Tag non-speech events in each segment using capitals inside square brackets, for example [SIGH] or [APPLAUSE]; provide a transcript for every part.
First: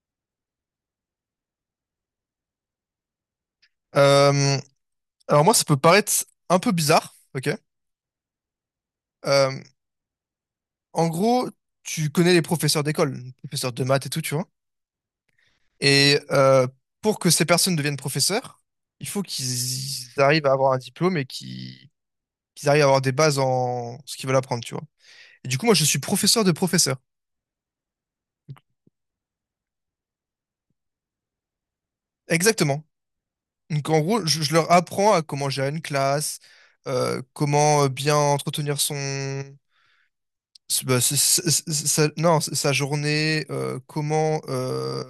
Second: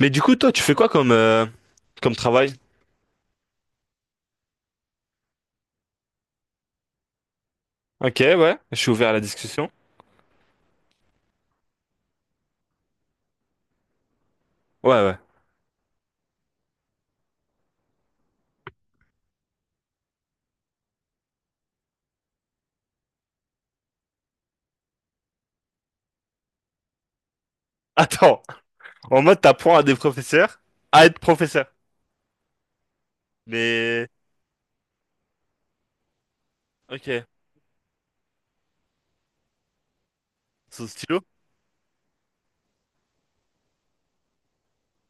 Mais du coup, toi, tu fais quoi comme, comme travail? Euh, alors moi, ça peut paraître un peu bizarre, ok? Ok, ouais, je suis ouvert à la Euh, discussion. En gros, tu connais les professeurs d'école, les professeurs de maths et tout, tu vois. Ouais. Et pour que ces personnes deviennent professeurs, il faut qu'ils arrivent à avoir un diplôme et qu'ils arrivent à avoir des bases en ce qu'ils veulent apprendre, tu vois. Et du coup, moi, je suis professeur de professeurs. Attends, en mode t'apprends à des professeurs à être professeur. Exactement. Donc en Mais, gros, je leur apprends à comment gérer une classe, ok, comment bien entretenir son c'est- sous bah, stylo? C'est- sa- non, c'est sa journée, comment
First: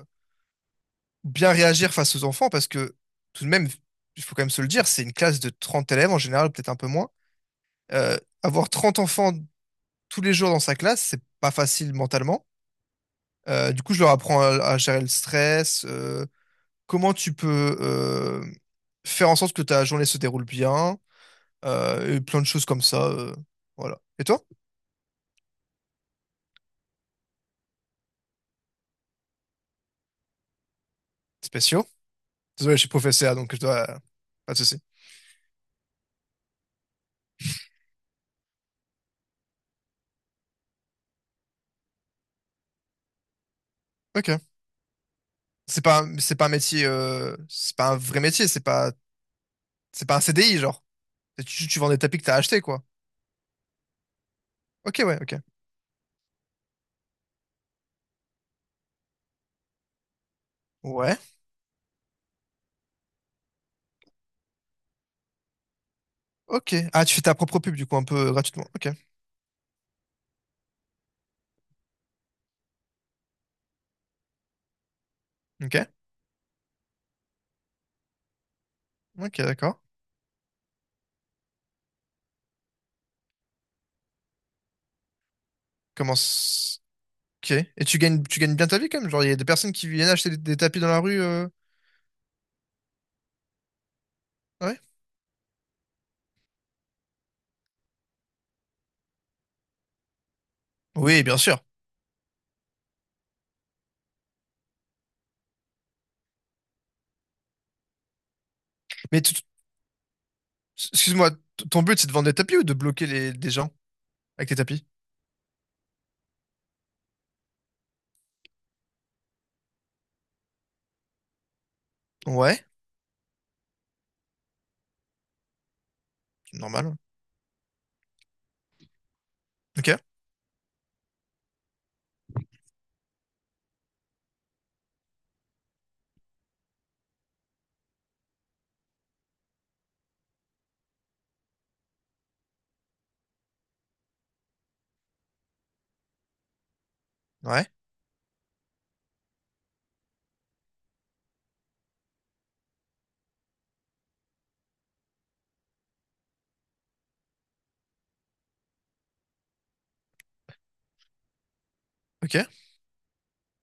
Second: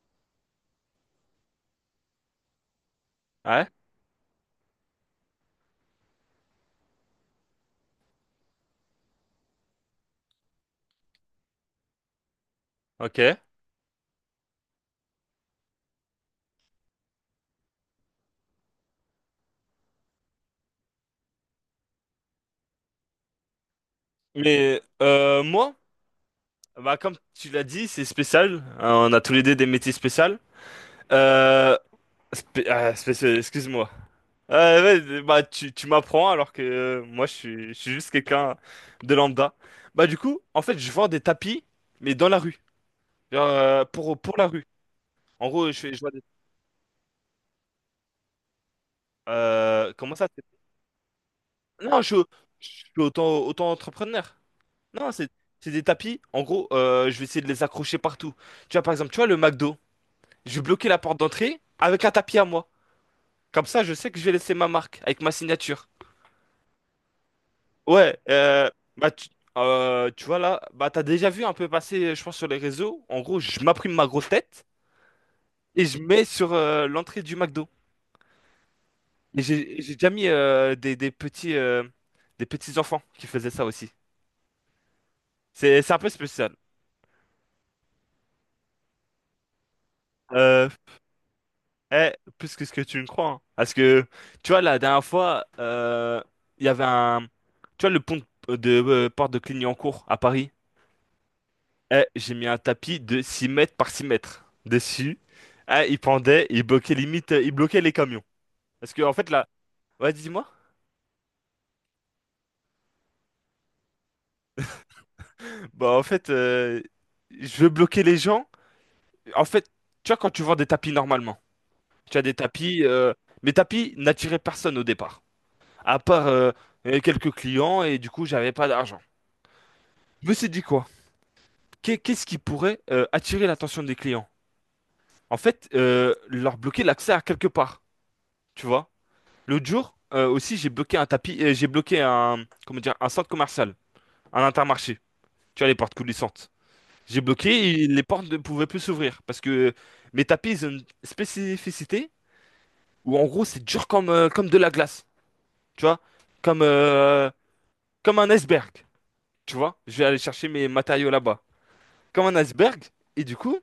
bien réagir face aux enfants, parce que tout de même, Ouais, il faut quand même se le dire, c'est une classe de 30 élèves en général, peut-être un peu moins. Euh, Avoir 30 enfants tous les jours dans sa classe, c'est pas facile mentalement. ok. Du coup, je leur apprends à gérer le stress, comment tu peux faire en sorte que ta journée se déroule bien. Et plein de choses comme ça. Voilà. Et toi? Mais moi, bah, comme tu l'as dit, c'est spécial. On a tous les deux des métiers spéciaux. Euh, Spéciaux? Désolé, je suis professeur, Spécial, donc je dois... excuse-moi. Pas de souci. Ouais, bah, tu m'apprends alors que moi, je suis juste quelqu'un de lambda. Bah, du coup, en fait, je vends des tapis, mais dans la rue. Pour Ok. la rue. En gros, je fais, je vois des- C'est pas un métier... C'est pas un vrai métier, c'est pas... C'est Comment pas un ça? CDI, genre. Tu vends des Non, tapis que t'as achetés, je quoi. suis autant entrepreneur. Ok, Non, ouais, c'est, ok. c'est des tapis. En gros, je vais essayer de les accrocher partout. Tu vois, par exemple, tu vois le McDo. Je vais bloquer la porte Ouais. d'entrée avec un tapis à moi. Comme ça, je sais que je vais laisser ma marque avec ma signature. Ok. Ah, tu fais ta propre pub, du coup, un peu Ouais, gratuitement. Ok. bah, tu vois là, bah, t'as déjà vu un peu passer, je pense, sur les réseaux. En gros, je m'imprime ma grosse tête et Ok. je mets sur l'entrée du McDo. Ok, Et d'accord. j'ai déjà mis des petits enfants qui faisaient ça aussi. C'est un peu Comment... spécial. Ok. Et tu gagnes bien ta vie, quand même? Genre, il y a des personnes qui viennent acheter des Euh, tapis dans la rue... eh, Plus que ce que tu ne crois, hein. Parce que tu vois la Ouais. dernière fois, il y avait un tu vois le pont de Porte de Clignancourt à Paris. Oui, bien sûr. Eh, j'ai mis un tapis de 6 mètres par 6 mètres dessus. Eh, il pendait, il bloquait limite, il bloquait les camions. Parce que en Mais fait là, ouais, dis-moi. excuse-moi, ton but c'est de vendre des tapis ou de bloquer des gens avec tes tapis? Bah en fait, je veux bloquer les gens. En fait, tu vois quand tu vends des tapis normalement. Tu as des Ouais, tapis. Mes tapis n'attiraient personne au départ, à part c'est normal. Quelques clients, et du coup, j'avais pas d'argent. Ok, Je me suis dit quoi? Qu'est-ce qui pourrait attirer l'attention des clients? En fait, leur bloquer l'accès à quelque part, tu vois. L'autre jour, aussi, j'ai bloqué un, comment dire, un centre commercial, un Intermarché. Tu vois, les portes coulissantes. J'ai ouais, bloqué, et les portes ne pouvaient plus s'ouvrir parce que mes tapis ils ont une spécificité où en gros c'est dur comme, comme de la glace, tu vois, comme euh, comme un iceberg, tu vois. Je vais aller chercher mes matériaux là-bas, comme un ok. iceberg. Et du coup,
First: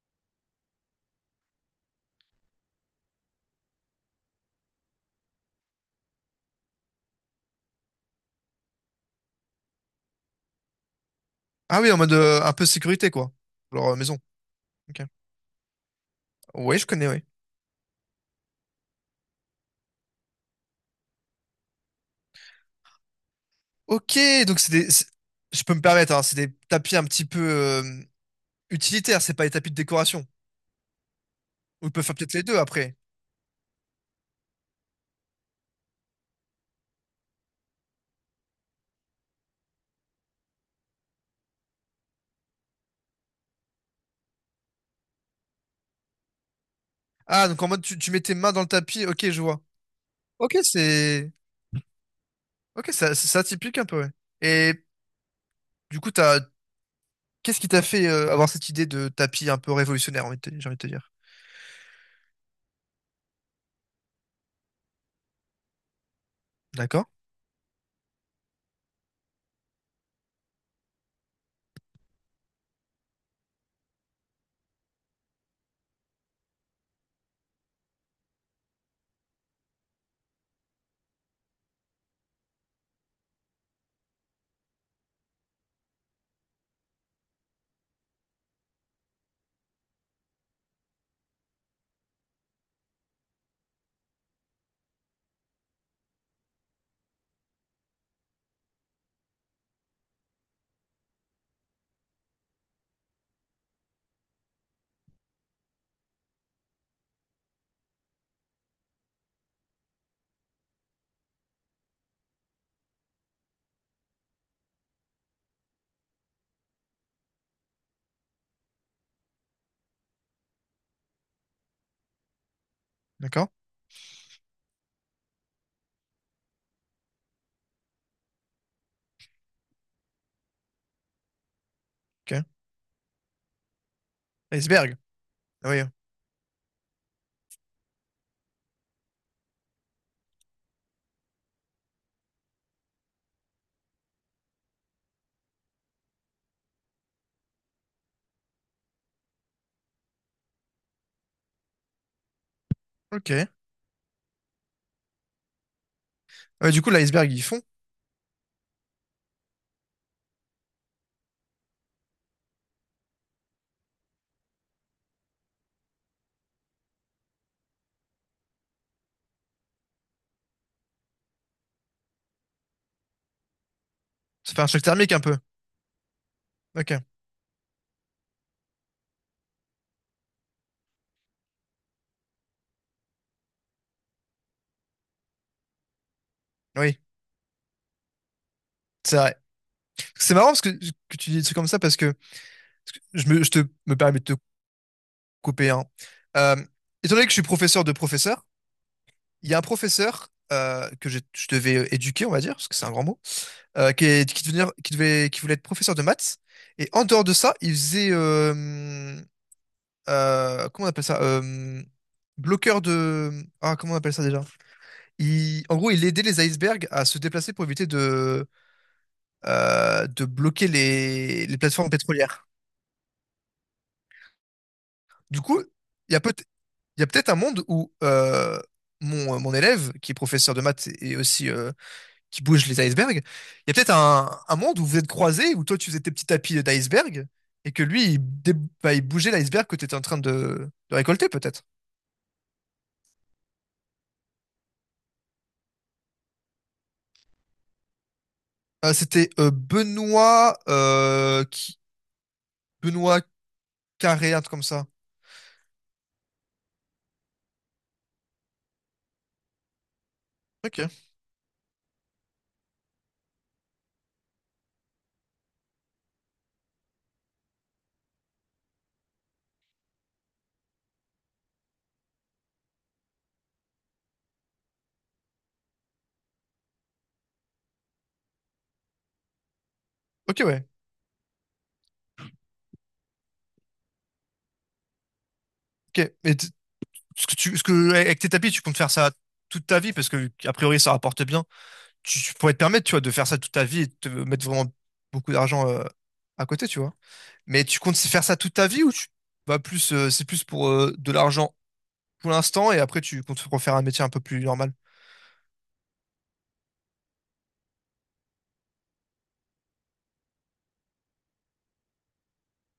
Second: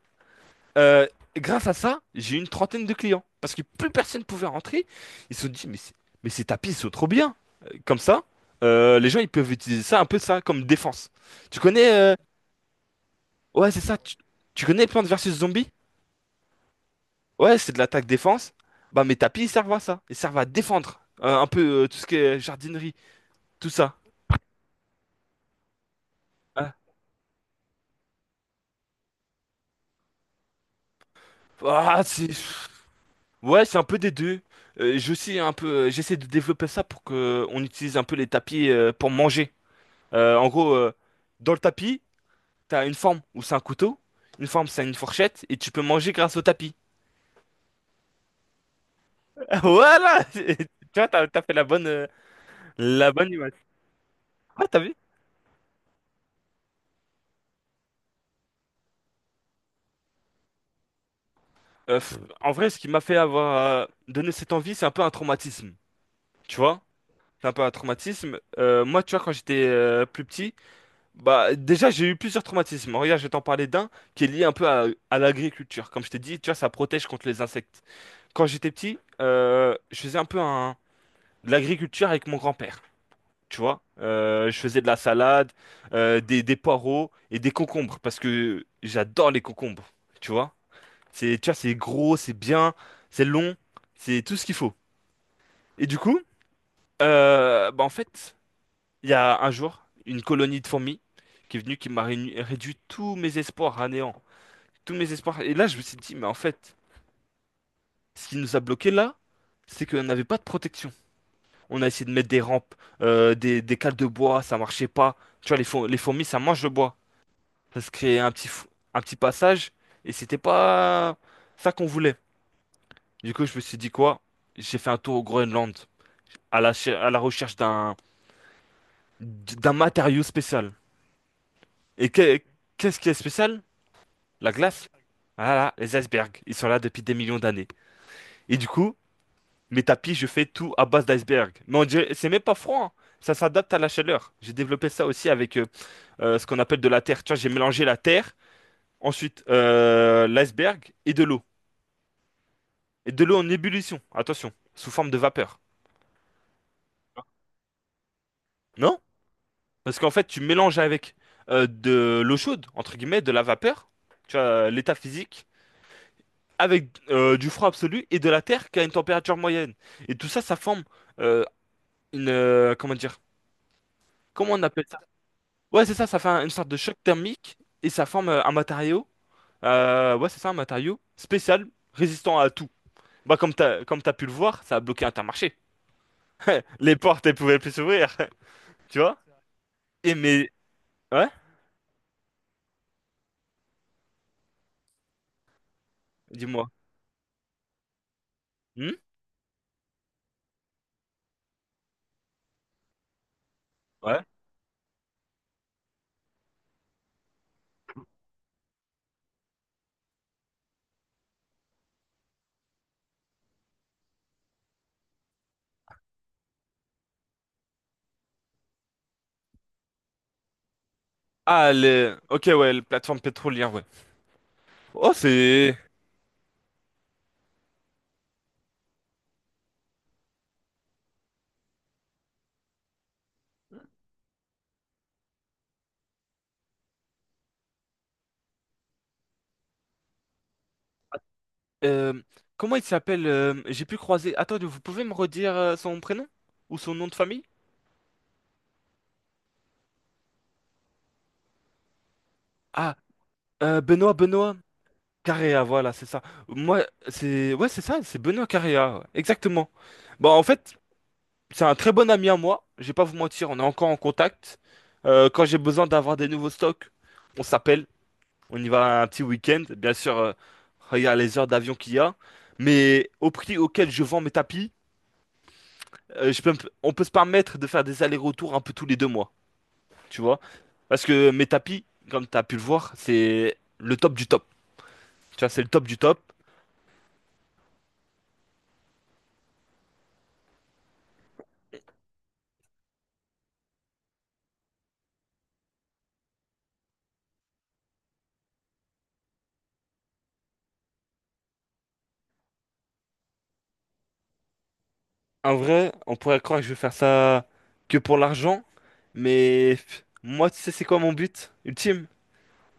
euh, grâce à ça, j'ai eu une trentaine de clients. Parce que plus personne pouvait rentrer. Ils se sont dit, mais, mais ces tapis, ils sont trop bien. Comme ça, les gens, ils peuvent utiliser ça, un peu ça, comme défense. Tu Ah oui, connais... en mode euh, un peu sécurité quoi, Ouais, c'est leur ça. Maison. Tu connais Ok. Plants vs Zombies? Ouais, je connais, oui. Ouais, c'est de l'attaque défense. Bah, mes tapis, ils servent à ça. Ils servent à défendre. Un peu tout ce qui est jardinerie, tout ça. Ok, donc je peux me permettre, hein, c'est des Ah, tapis un petit peu utilitaires, c'est pas des tapis de décoration. On peut faire c'est... peut-être les deux après. Ouais, c'est un peu des deux. Je sais un peu, j'essaie de développer ça pour que on utilise un peu les tapis pour manger. Euh, en gros, euh, Dans le tapis, t'as une forme où c'est un couteau, une forme c'est une fourchette, et tu peux manger grâce au tapis. Ah, donc en mode tu mets tes mains dans le tapis, ok, je [LAUGHS] vois. Voilà! Ok, [LAUGHS] Tu vois, c'est, t'as fait ok, la ça- bonne c'est image. atypique un peu, ouais. Ah, Et t'as vu? du coup, qu'est-ce qui t'a fait avoir cette idée de tapis un peu révolutionnaire, j'ai envie de te dire? En vrai, ce qui m'a fait avoir donné cette envie, c'est un peu un traumatisme. Tu vois? D'accord? C'est un peu un traumatisme. Moi, tu vois, quand j'étais plus petit. Bah, déjà, j'ai eu plusieurs traumatismes. Regarde, je vais t'en parler d'un qui est lié un peu à l'agriculture. Comme je t'ai dit, tu vois, ça protège contre les insectes. Quand j'étais petit, je faisais un peu un, de l'agriculture avec mon grand-père. Tu vois, je faisais de la salade, des poireaux et des concombres parce que j'adore les concombres. Tu vois, tu vois, c'est gros, c'est bien, c'est long, c'est tout ce qu'il faut. Et du coup, en fait, il y a un jour, une colonie de fourmis qui est venue, réduit tous mes espoirs à néant. Tous mes espoirs. Et là, je me suis dit, mais en fait, ce qui nous a bloqués là, c'est qu'on n'avait pas de protection. On a essayé de mettre des rampes, des cales de bois, ça marchait pas. Tu vois, les fourmis, ça mange le bois. Ça se créait un petit passage, et c'était pas ça qu'on voulait. Du coup, D'accord? je me suis dit quoi? J'ai fait un tour au Groenland, à la recherche d'un matériau spécial. Et que- Ok. Qu'est-ce qui est spécial? La glace? Iceberg. Ah Ah là, oui. les icebergs, ils sont là depuis des millions d'années. Et du coup, mes tapis, je fais tout à base d'icebergs. C'est même pas froid, hein. Ça s'adapte à la chaleur. J'ai développé ça aussi avec ce qu'on appelle de la terre. Tu vois, j'ai mélangé la terre, ensuite l'iceberg et de l'eau. Et de Ok. l'eau en ébullition, attention, sous forme de vapeur. Ah ouais, du coup, l'iceberg, ils font. Non? Parce qu'en fait, tu mélanges avec de l'eau chaude, entre guillemets, de la vapeur, tu vois, l'état physique, avec du froid absolu et de la terre qui a une température moyenne. Et tout ça, ça forme euh, une comment dire? Comment Ça fait on un choc appelle ça? thermique un peu. Ouais, c'est ça, une sorte de choc Ok. thermique et ça forme un matériau. Ouais, c'est ça, un matériau spécial, résistant à tout. Bah comme t'as pu le voir, ça a bloqué Intermarché. [LAUGHS] Les Oui. portes, elles pouvaient plus s'ouvrir, [LAUGHS] tu C'est vois? vrai. Et C'est marrant mais parce que ouais, tu dis des trucs comme ça parce que je me, je te, me permets de te couper un. Euh, dis-moi. Étant donné que je suis professeur de professeur, Hmm. il y a un professeur que je devais éduquer, on va dire, parce que c'est un grand mot, qui, Ouais. est- qui, devenir- qui, devait, qui voulait être professeur de maths. Et en dehors de ça, il faisait, comment on appelle ça? Bloqueur de... Ah, comment on appelle ça déjà? En gros, il aidait les icebergs à se déplacer pour éviter de bloquer les Ah plateformes les OK pétrolières. ouais, la plateforme pétrolière, ouais. Oh, Du coup, c'est il y a peut il y a peut-être un monde où mon élève, qui est professeur de maths et aussi qui bouge les icebergs, il y a peut-être un monde où vous êtes croisés, où toi tu faisais tes petits tapis d'iceberg et que lui, il bougeait l'iceberg que tu étais en train de récolter peut-être. euh, comment il s'appelle j'ai pu croiser. Attendez, vous pouvez me redire son prénom ou son nom de famille? C'était Benoît, qui... Ah, Benoît Carré, un truc Benoît. comme ça. Carrea, voilà, c'est ça. Moi, c'est ouais, c'est ça, c'est Benoît Carrea, ouais, exactement. Bon, en fait, Ok, c'est un très bon ami à moi. Je vais pas vous mentir, on est encore en contact. Quand j'ai besoin d'avoir des nouveaux stocks, on s'appelle, on y va un petit week-end. Bien sûr, regarde les heures d'avion qu'il y a, mais au prix auquel je vends mes tapis, euh, je peux, me- on peut se permettre de faire des allers-retours un peu tous les 2 mois, tu vois? ok, ouais. Parce que mes tapis, comme tu as pu le voir, c'est le top du top. Tu vois, c'est le top du Ok. top. Mais t- ce que tu, ce que, Avec tes tapis, tu comptes faire ça toute ta vie parce que, a priori, ça rapporte bien. Tu pourrais te permettre, tu vois, de faire ça toute ta vie et de te mettre vraiment beaucoup d'argent à côté, tu vois. Mais tu comptes faire ça toute ta vie ou c'est plus pour de l'argent pour l'instant et après tu comptes refaire un métier un peu plus normal? En vrai, on pourrait croire que je vais faire ça que pour l'argent, mais pff, moi, tu sais, c'est quoi mon but ultime?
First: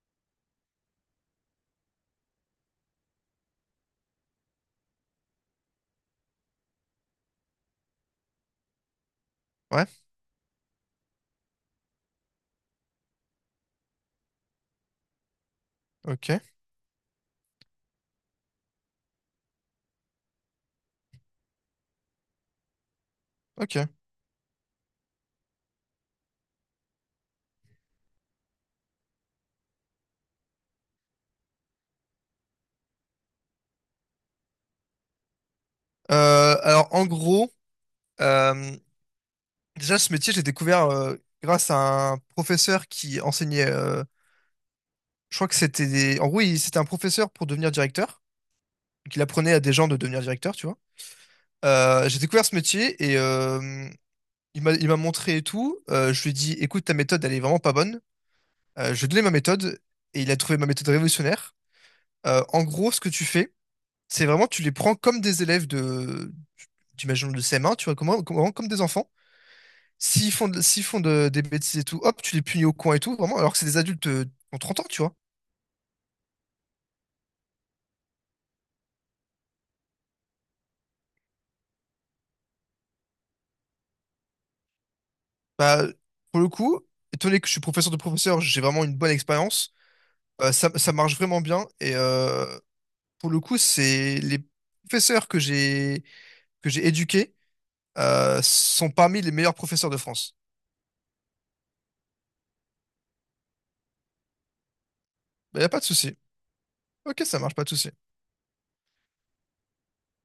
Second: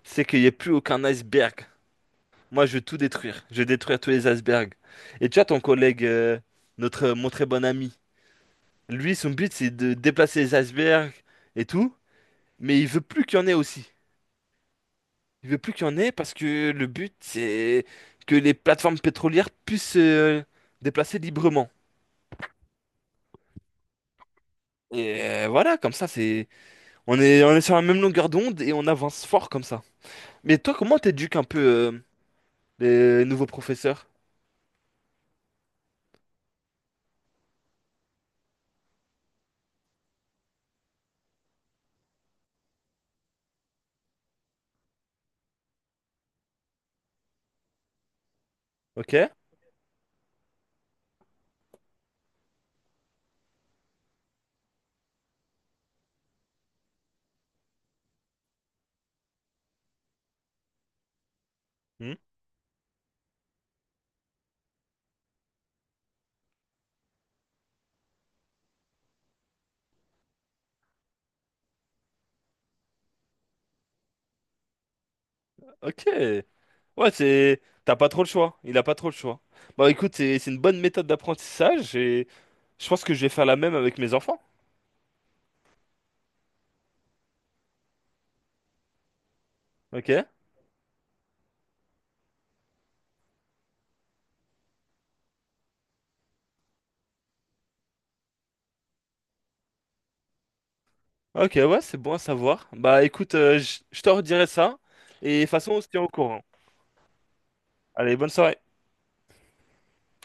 C'est qu'il n'y ait plus aucun iceberg. Moi, je veux tout détruire. Je veux détruire tous les icebergs. Et tu vois, ton collègue, mon très bon ami, lui, son but, c'est de Ouais, déplacer les icebergs et tout, mais il veut plus qu'il y en ait aussi. Il veut plus qu'il y en ait parce ok, que le but, c'est que les plateformes pétrolières puissent, déplacer librement. ok. Et voilà, comme ça, c'est on est sur la même longueur d'onde et on avance fort comme ça. Mais toi, comment t'éduques un peu les nouveaux professeurs? Alors en gros, euh, déjà, ce métier, j'ai découvert grâce à un professeur qui enseignait. Je crois que c'était des. En gros, c'était un professeur pour devenir directeur. Donc, il Ok? apprenait à des gens de devenir directeur, tu vois. J'ai découvert ce métier et il m'a montré et tout. Je lui ai dit, écoute, ta méthode, elle est vraiment pas bonne. Je lui ai donné ma méthode et il a trouvé ma méthode révolutionnaire. Hmm. En gros, ce que tu fais, c'est vraiment, tu les prends comme des élèves de. J'imagine de CM1, tu vois, comme des enfants. S'ils font des bêtises et tout, hop, tu les punis au coin et tout, vraiment, alors que c'est des adultes qui ont 30 ans, tu vois. Ok. Ouais, c'est... T'as pas trop le choix. Il a pas trop le choix. Bah écoute, c'est une bonne méthode d'apprentissage et je pense que je vais faire la même avec mes enfants. Bah, pour le coup, étonné que je suis professeur de professeur, j'ai vraiment une bonne expérience. Ok? Ça marche vraiment bien. Et pour le coup, c'est les professeurs que j'ai éduqués sont parmi les meilleurs professeurs de France. Ok, ouais, c'est bon à savoir. Bah écoute, je te redirai ça et de toute Il n'y a façon, pas on de se tient au souci. courant. Ok, ça marche, pas de souci. Allez, bonne soirée.